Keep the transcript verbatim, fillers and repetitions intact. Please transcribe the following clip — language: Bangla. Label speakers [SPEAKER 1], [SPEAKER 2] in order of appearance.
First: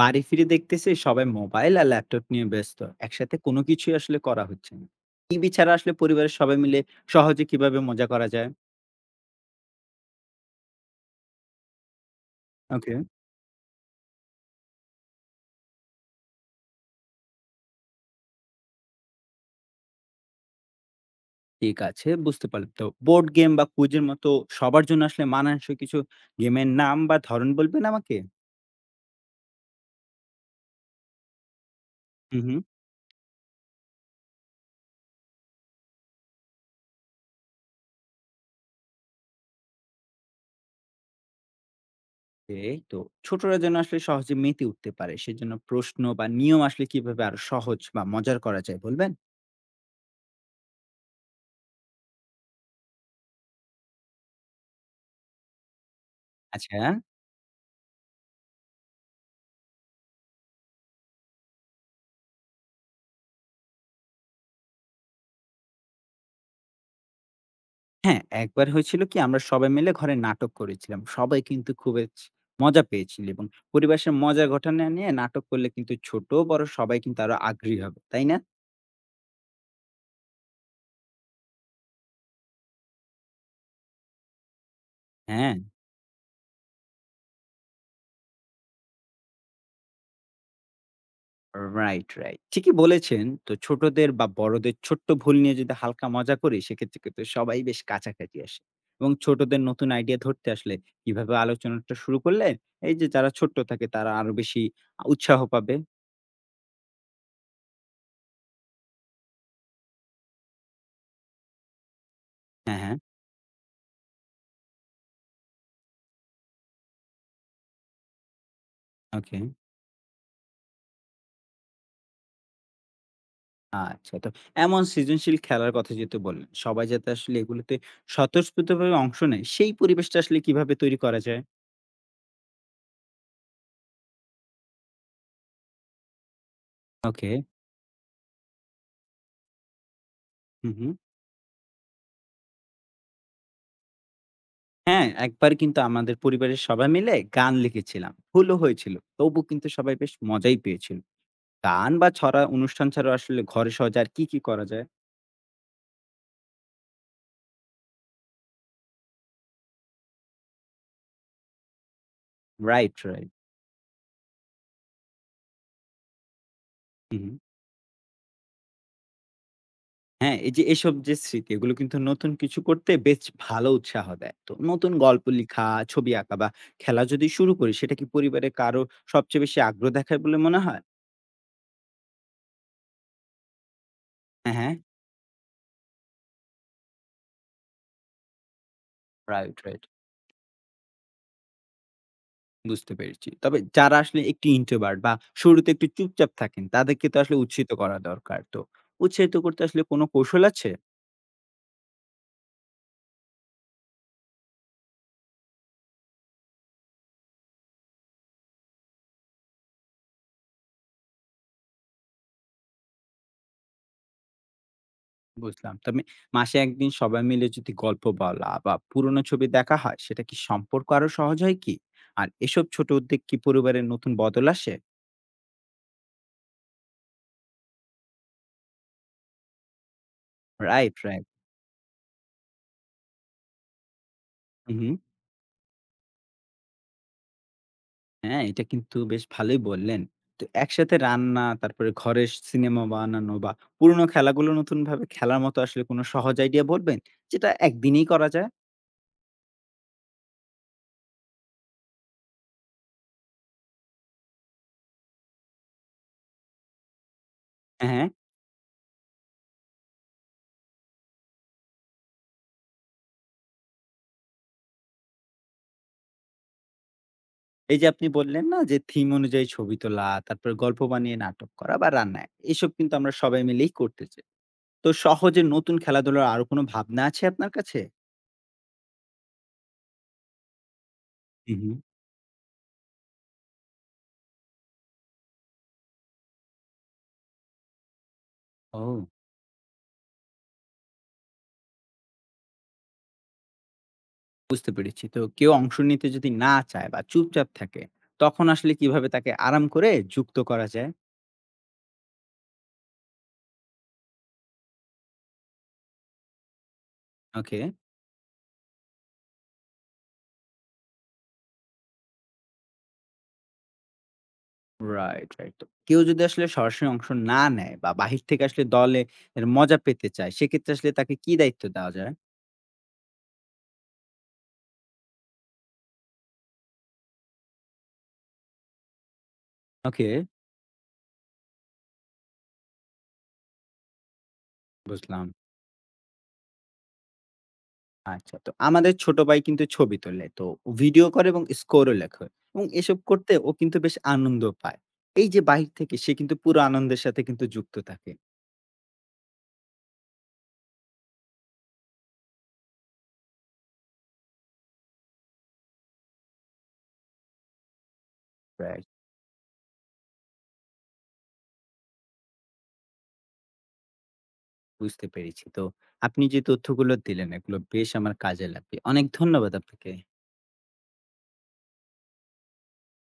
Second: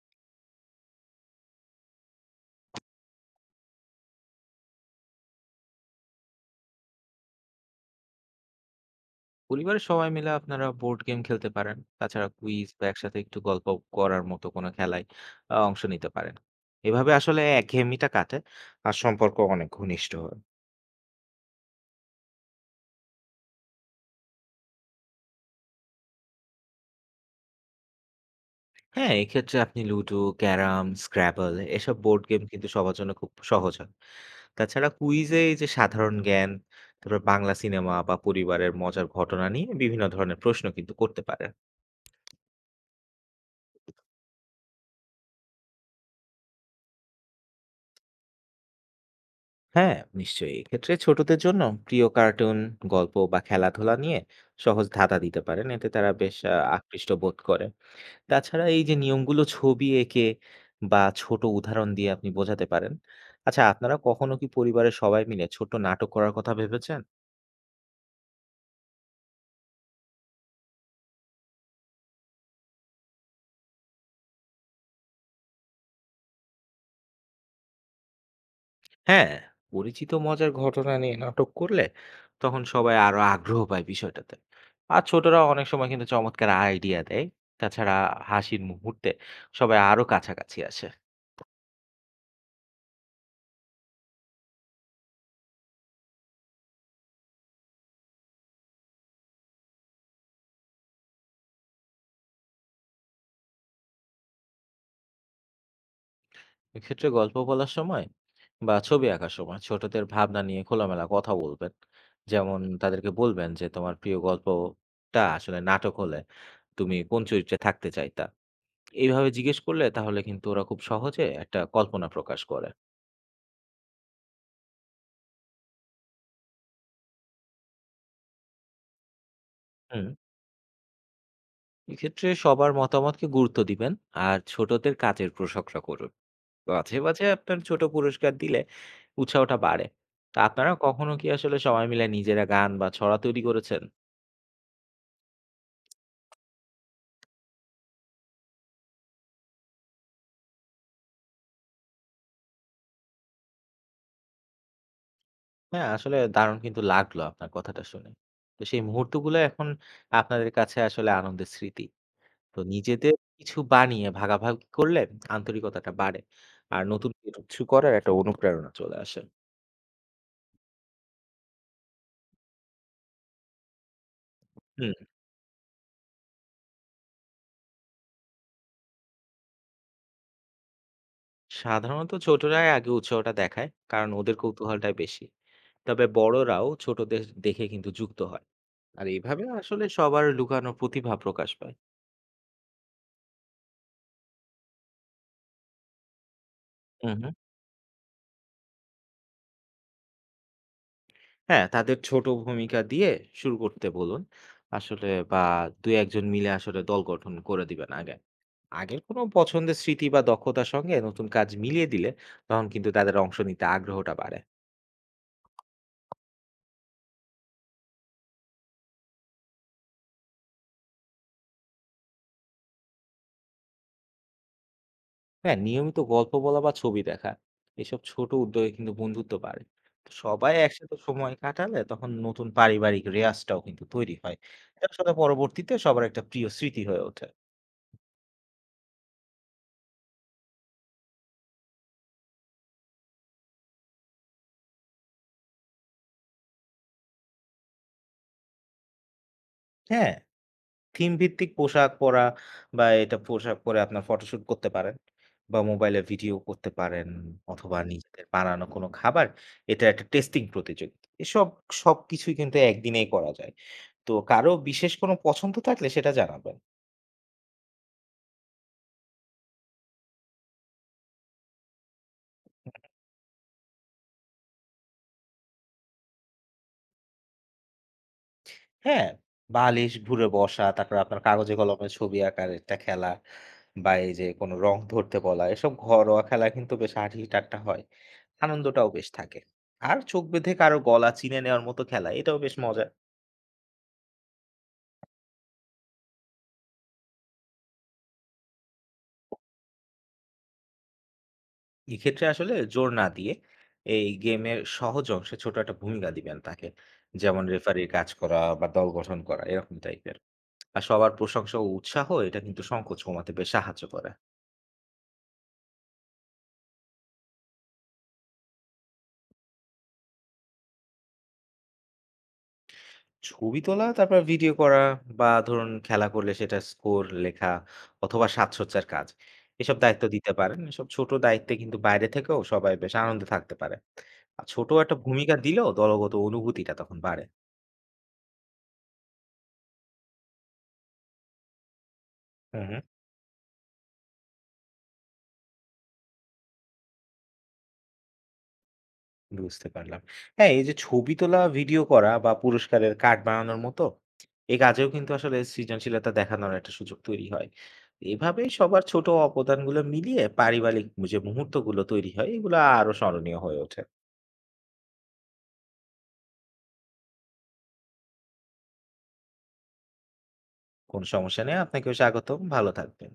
[SPEAKER 1] বাড়ি ফিরে দেখতেছি সবাই মোবাইল আর ল্যাপটপ নিয়ে ব্যস্ত। একসাথে কোনো কিছুই আসলে করা হচ্ছে না। টিভি ছাড়া আসলে পরিবারের সবাই মিলে সহজে কিভাবে মজা করা যায়?
[SPEAKER 2] পরিবারের সবাই মিলে আপনারা বোর্ড গেম খেলতে পারেন। তাছাড়া কুইজ বা
[SPEAKER 1] ওকে।
[SPEAKER 2] একসাথে একটু গল্প করার মতো কোনো খেলায় আহ, অংশ নিতে পারেন। এভাবে আসলে একঘেয়েমিটা কাটে আর সম্পর্ক অনেক ঘনিষ্ঠ হয়।
[SPEAKER 1] ঠিক আছে, বুঝতে পারলাম। তো বোর্ড গেম বা কুইজের মতো সবার জন্য আসলে মানানসই কিছু গেমের নাম বা ধরন বলবেন আমাকে?
[SPEAKER 2] হ্যাঁ, এক্ষেত্রে আপনি লুডো, ক্যারাম, স্ক্র্যাবল এসব বোর্ড
[SPEAKER 1] হুম
[SPEAKER 2] গেম
[SPEAKER 1] হুম।
[SPEAKER 2] কিন্তু সবার জন্য খুব সহজ হয়। তাছাড়া কুইজে এই যে সাধারণ জ্ঞান, তারপর বাংলা সিনেমা বা পরিবারের মজার ঘটনা নিয়ে বিভিন্ন ধরনের প্রশ্ন কিন্তু করতে পারেন।
[SPEAKER 1] এই তো, ছোটরা যেন আসলে সহজে মেতে উঠতে পারে সেজন্য প্রশ্ন বা নিয়ম আসলে কিভাবে আরো সহজ বা মজার করা যায় বলবেন?
[SPEAKER 2] হ্যাঁ, নিশ্চয়ই, এক্ষেত্রে ছোটদের জন্য প্রিয় কার্টুন, গল্প বা খেলাধুলা নিয়ে সহজ ধাঁধা দিতে পারেন। এতে তারা বেশ আহ,
[SPEAKER 1] আচ্ছা।
[SPEAKER 2] আকৃষ্ট বোধ করে। তাছাড়া এই যে নিয়মগুলো ছবি এঁকে বা ছোট উদাহরণ দিয়ে আপনি বোঝাতে পারেন। আচ্ছা, আপনারা কখনো কি পরিবারের সবাই মিলে ছোট নাটক করার কথা ভেবেছেন?
[SPEAKER 1] হ্যাঁ, একবার হয়েছিল কি আমরা সবাই মিলে ঘরে নাটক করেছিলাম। সবাই কিন্তু খুবেচ মজা পেয়েছিল। এবং পরিবেশের মজার ঘটনা নিয়ে নাটক করলে কিন্তু ছোট বড় সবাই কিন্তু আরো আগ্রহী হবে। তাই না?
[SPEAKER 2] হ্যাঁ, পরিচিত মজার ঘটনা নিয়ে নাটক করলে তখন সবাই আরো আগ্রহ পায় বিষয়টাতে। আর ছোটরা
[SPEAKER 1] হ্যাঁ,
[SPEAKER 2] অনেক সময় কিন্তু চমৎকার আইডিয়া দেয়। তাছাড়া হাসির মুহূর্তে সবাই আরো কাছাকাছি আসে।
[SPEAKER 1] Right, right. ঠিকই বলেছেন। তো ছোটদের বা বড়দের ছোট্ট ভুল নিয়ে যদি হালকা মজা করি সেক্ষেত্রে কিন্তু সবাই বেশ কাছাকাছি আসে। এবং ছোটদের নতুন আইডিয়া ধরতে আসলে কিভাবে আলোচনাটা শুরু করলে এই যে যারা ছোট্ট থাকে তারা আরো বেশি আ উৎসাহ পাবে?
[SPEAKER 2] এক্ষেত্রে গল্প বলার সময় বা ছবি আঁকার সময় ছোটদের ভাবনা নিয়ে খোলামেলা কথা বলবেন। যেমন,
[SPEAKER 1] হ্যাঁ, হ্যাঁ।
[SPEAKER 2] তাদেরকে বলবেন যে তোমার প্রিয় গল্পটা আসলে নাটক হলে তুমি কোন চরিত্রে থাকতে চাইতা। এইভাবে
[SPEAKER 1] ওকে।
[SPEAKER 2] জিজ্ঞেস করলে তাহলে কিন্তু ওরা খুব সহজে একটা কল্পনা প্রকাশ করে।
[SPEAKER 1] আচ্ছা। তো এমন সৃজনশীল খেলার কথা যেহেতু বললেন, সবাই যাতে আসলে এগুলোতে স্বতঃস্ফূর্তভাবে অংশ নেয়, সেই
[SPEAKER 2] হুম,
[SPEAKER 1] পরিবেশটা আসলে কিভাবে তৈরি করা যায়?
[SPEAKER 2] এক্ষেত্রে সবার মতামতকে গুরুত্ব দিবেন আর ছোটদের কাজের প্রশংসা করুন। মাঝে মাঝে
[SPEAKER 1] ওকে।
[SPEAKER 2] আপনার ছোট পুরস্কার দিলে উৎসাহটা বাড়ে। তা আপনারা
[SPEAKER 1] হুম, হুম।
[SPEAKER 2] কখনো কি আসলে সবাই মিলে নিজেরা গান বা ছড়া তৈরি করেছেন?
[SPEAKER 1] হ্যাঁ, একবার কিন্তু আমাদের পরিবারের সবাই মিলে গান লিখেছিলাম। ভুলও হয়েছিল। তবু কিন্তু সবাই বেশ মজাই পেয়েছিল। গান বা ছড়া অনুষ্ঠান ছাড়াও আসলে ঘরে সহজে আর কি, কি করা যায়?
[SPEAKER 2] হ্যাঁ, আসলে দারুণ কিন্তু লাগলো আপনার কথাটা শুনে। তো সেই মুহূর্তগুলো এখন আপনাদের কাছে আসলে আনন্দের স্মৃতি। তো
[SPEAKER 1] রাইট,
[SPEAKER 2] নিজেদের
[SPEAKER 1] রাইট।
[SPEAKER 2] কিছু বানিয়ে ভাগাভাগি করলে আন্তরিকতাটা বাড়ে। আর নতুন
[SPEAKER 1] হুম।
[SPEAKER 2] কিছু করার একটা অনুপ্রেরণা চলে আসে।
[SPEAKER 1] হ্যাঁ, এই যে এসব যে স্মৃতি এগুলো কিন্তু নতুন কিছু করতে বেশ ভালো উৎসাহ দেয়। তো
[SPEAKER 2] হুম,
[SPEAKER 1] নতুন গল্প লিখা, ছবি আঁকা বা খেলা যদি শুরু করি সেটা কি পরিবারে কারো সবচেয়ে বেশি আগ্রহ দেখায় বলে মনে হয়?
[SPEAKER 2] সাধারণত ছোটরাই আগে উৎসাহটা দেখায়, কারণ ওদের
[SPEAKER 1] হ্যাঁ, হ্যাঁ।
[SPEAKER 2] কৌতূহলটাই বেশি। তবে বড়রাও ছোটদের দেখে কিন্তু যুক্ত হয়। আর এভাবে
[SPEAKER 1] রাইট, রাইট।
[SPEAKER 2] আসলে সবার লুকানো প্রতিভা প্রকাশ পায়।
[SPEAKER 1] বুঝতে পেরেছি। তবে যারা আসলে একটু introvert বা শুরুতে একটু চুপচাপ থাকেন তাদেরকে
[SPEAKER 2] হু,
[SPEAKER 1] তো
[SPEAKER 2] হু।
[SPEAKER 1] আসলে উৎসাহিত করা দরকার। তো উৎসাহিত করতে আসলে কোনো কৌশল আছে?
[SPEAKER 2] হ্যাঁ, তাদের ছোট ভূমিকা দিয়ে শুরু করতে বলুন। আসলে বা দুই এক জন মিলে আসলে দল গঠন করে দিবেন আগে। আগের কোনো পছন্দের স্মৃতি বা দক্ষতার সঙ্গে নতুন কাজ মিলিয়ে দিলে তখন কিন্তু তাদের অংশ নিতে আগ্রহটা বাড়ে।
[SPEAKER 1] বুঝলাম। তবে মাসে এক দিন সবাই মিলে যদি গল্প বলা বা পুরনো ছবি দেখা হয়, সেটা কি সম্পর্ক আরো সহজ হয় কি? আর এসব ছোট উদ্যোগ কি পরিবারের নতুন বদল আসে?
[SPEAKER 2] হ্যাঁ, নিয়মিত গল্প বলা বা ছবি দেখা, এসব ছোট উদ্যোগে কিন্তু বন্ধুত্ব বাড়ে। তো সবাই একসাথে
[SPEAKER 1] রাইট, রাইট।
[SPEAKER 2] সময় কাটালে তখন নতুন পারিবারিক রেওয়াজটাও কিন্তু তৈরি হয়।
[SPEAKER 1] হুম,
[SPEAKER 2] এটা
[SPEAKER 1] হুম।
[SPEAKER 2] আসলে পরবর্তীতে সবার একটা প্রিয় স্মৃতি হয়ে ওঠে।
[SPEAKER 1] হ্যাঁ, এটা কিন্তু বেশ ভালোই বললেন। তো একসাথে রান্না, তারপরে ঘরের সিনেমা বানানো বা পুরনো খেলাগুলো নতুনভাবে খেলার মতো আসলে কোনো সহজ আইডিয়া বলবেন? যেটা একদিনেই করা যায়?
[SPEAKER 2] হ্যাঁ। থিম ভিত্তিক পোশাক পরা বা এটা পোশাক পরে আপনার ফটোশুট করতে পারেন, বা মোবাইলে ভিডিও করতে পারেন, অথবা হুম।
[SPEAKER 1] হ্যাঁ,
[SPEAKER 2] নিজেদের বানানো কোনো খাবার, এটার একটা টেস্টিং প্রতিযোগিতা। এসব সবকিছুই কিন্তু একদিনেই করা যায়। তো কারো বিশেষ কোনো পছন্দ থাকলে সেটা জানাবেন।
[SPEAKER 1] এই যে আপনি বললেন না যে থিম অনুযায়ী ছবি তোলা, তারপরে গল্প বানিয়ে নাটক করা বা রান্না, এসব কিন্তু আমরা সবাই মিলেই করতে চাই। তো সহজে নতুন খেলাধুলার আরো কোনো ভাবনা আছে আপনার কাছে?
[SPEAKER 2] হ্যাঁ? বালিশ ঘুরে বসা, তারপরে আপনার কাগজে
[SPEAKER 1] হু, হু।
[SPEAKER 2] কলমে ছবি আঁকার একটা খেলা, বা এই যে কোনো রং ধরতে বলা, এসব ঘরোয়া খেলা কিন্তু বেশ হাসি-ঠাট্টা হয়। আনন্দটাও
[SPEAKER 1] ও,
[SPEAKER 2] বেশ থাকে। আর চোখ বেঁধে কারো গলা চিনে নেওয়ার মতো খেলা, এটাও বেশ মজার।
[SPEAKER 1] বুঝতে পেরেছি। তো কেউ অংশ নিতে যদি না চায় বা চুপচাপ থাকে, তখন আসলে কিভাবে তাকে আরাম করে যুক্ত করা যায়?
[SPEAKER 2] এক্ষেত্রে আসলে জোর না দিয়ে এই গেমের সহজ অংশে ছোট একটা ভূমিকা দিবেন তাকে, যেমন
[SPEAKER 1] ওকে।
[SPEAKER 2] রেফারির কাজ করা বা দল গঠন করা এরকম টাইপের। আর সবার প্রশংসা ও উৎসাহ, এটা কিন্তু সংকোচ কমাতে বেশ সাহায্য করে।
[SPEAKER 1] Right, right. তো কেউ যদি আসলে সরাসরি অংশ না নেয় বা বাহির থেকে আসলে দলে এর মজা পেতে চায়, সেক্ষেত্রে আসলে তাকে কি দায়িত্ব দেওয়া যায়?
[SPEAKER 2] ছবি তোলা, তারপর ভিডিও করা, বা ধরুন খেলা করলে সেটা স্কোর লেখা, অথবা সাজসজ্জার কাজ, এসব দায়িত্ব
[SPEAKER 1] ওকে,
[SPEAKER 2] দিতে পারেন। এসব ছোট দায়িত্বে কিন্তু বাইরে থেকেও সবাই বেশ আনন্দে থাকতে পারে। আর ছোট একটা
[SPEAKER 1] বুঝলাম।
[SPEAKER 2] ভূমিকা দিলেও দলগত অনুভূতিটা তখন বাড়ে।
[SPEAKER 1] আচ্ছা, তো আমাদের ছোট ভাই কিন্তু ছবি তোলে। তো ভিডিও করে এবং স্কোরও লেখে
[SPEAKER 2] হুম,
[SPEAKER 1] এবং
[SPEAKER 2] হুম।
[SPEAKER 1] এসব করতে ও কিন্তু বেশ আনন্দ পায়। এই যে বাহির থেকে সে কিন্তু পুরো আনন্দের সাথে কিন্তু যুক্ত থাকে।
[SPEAKER 2] বুঝতে পারলাম। হ্যাঁ, এই যে ছবি তোলা, ভিডিও করা বা পুরস্কারের কার্ড বানানোর মতো এই কাজেও কিন্তু আসলে সৃজনশীলতা দেখানোর একটা সুযোগ তৈরি হয়। এভাবে সবার
[SPEAKER 1] রাইট,
[SPEAKER 2] ছোট অবদানগুলো মিলিয়ে পারিবারিক যে মুহূর্তগুলো তৈরি হয়, এগুলো আরো স্মরণীয় হয়ে ওঠে।
[SPEAKER 1] বুঝতে পেরেছি। তো আপনি যে তথ্যগুলো দিলেন এগুলো বেশ আমার কাজে লাগবে। অনেক ধন্যবাদ আপনাকে।
[SPEAKER 2] কোনো সমস্যা নেই, আপনাকেও স্বাগতম। ভালো থাকবেন।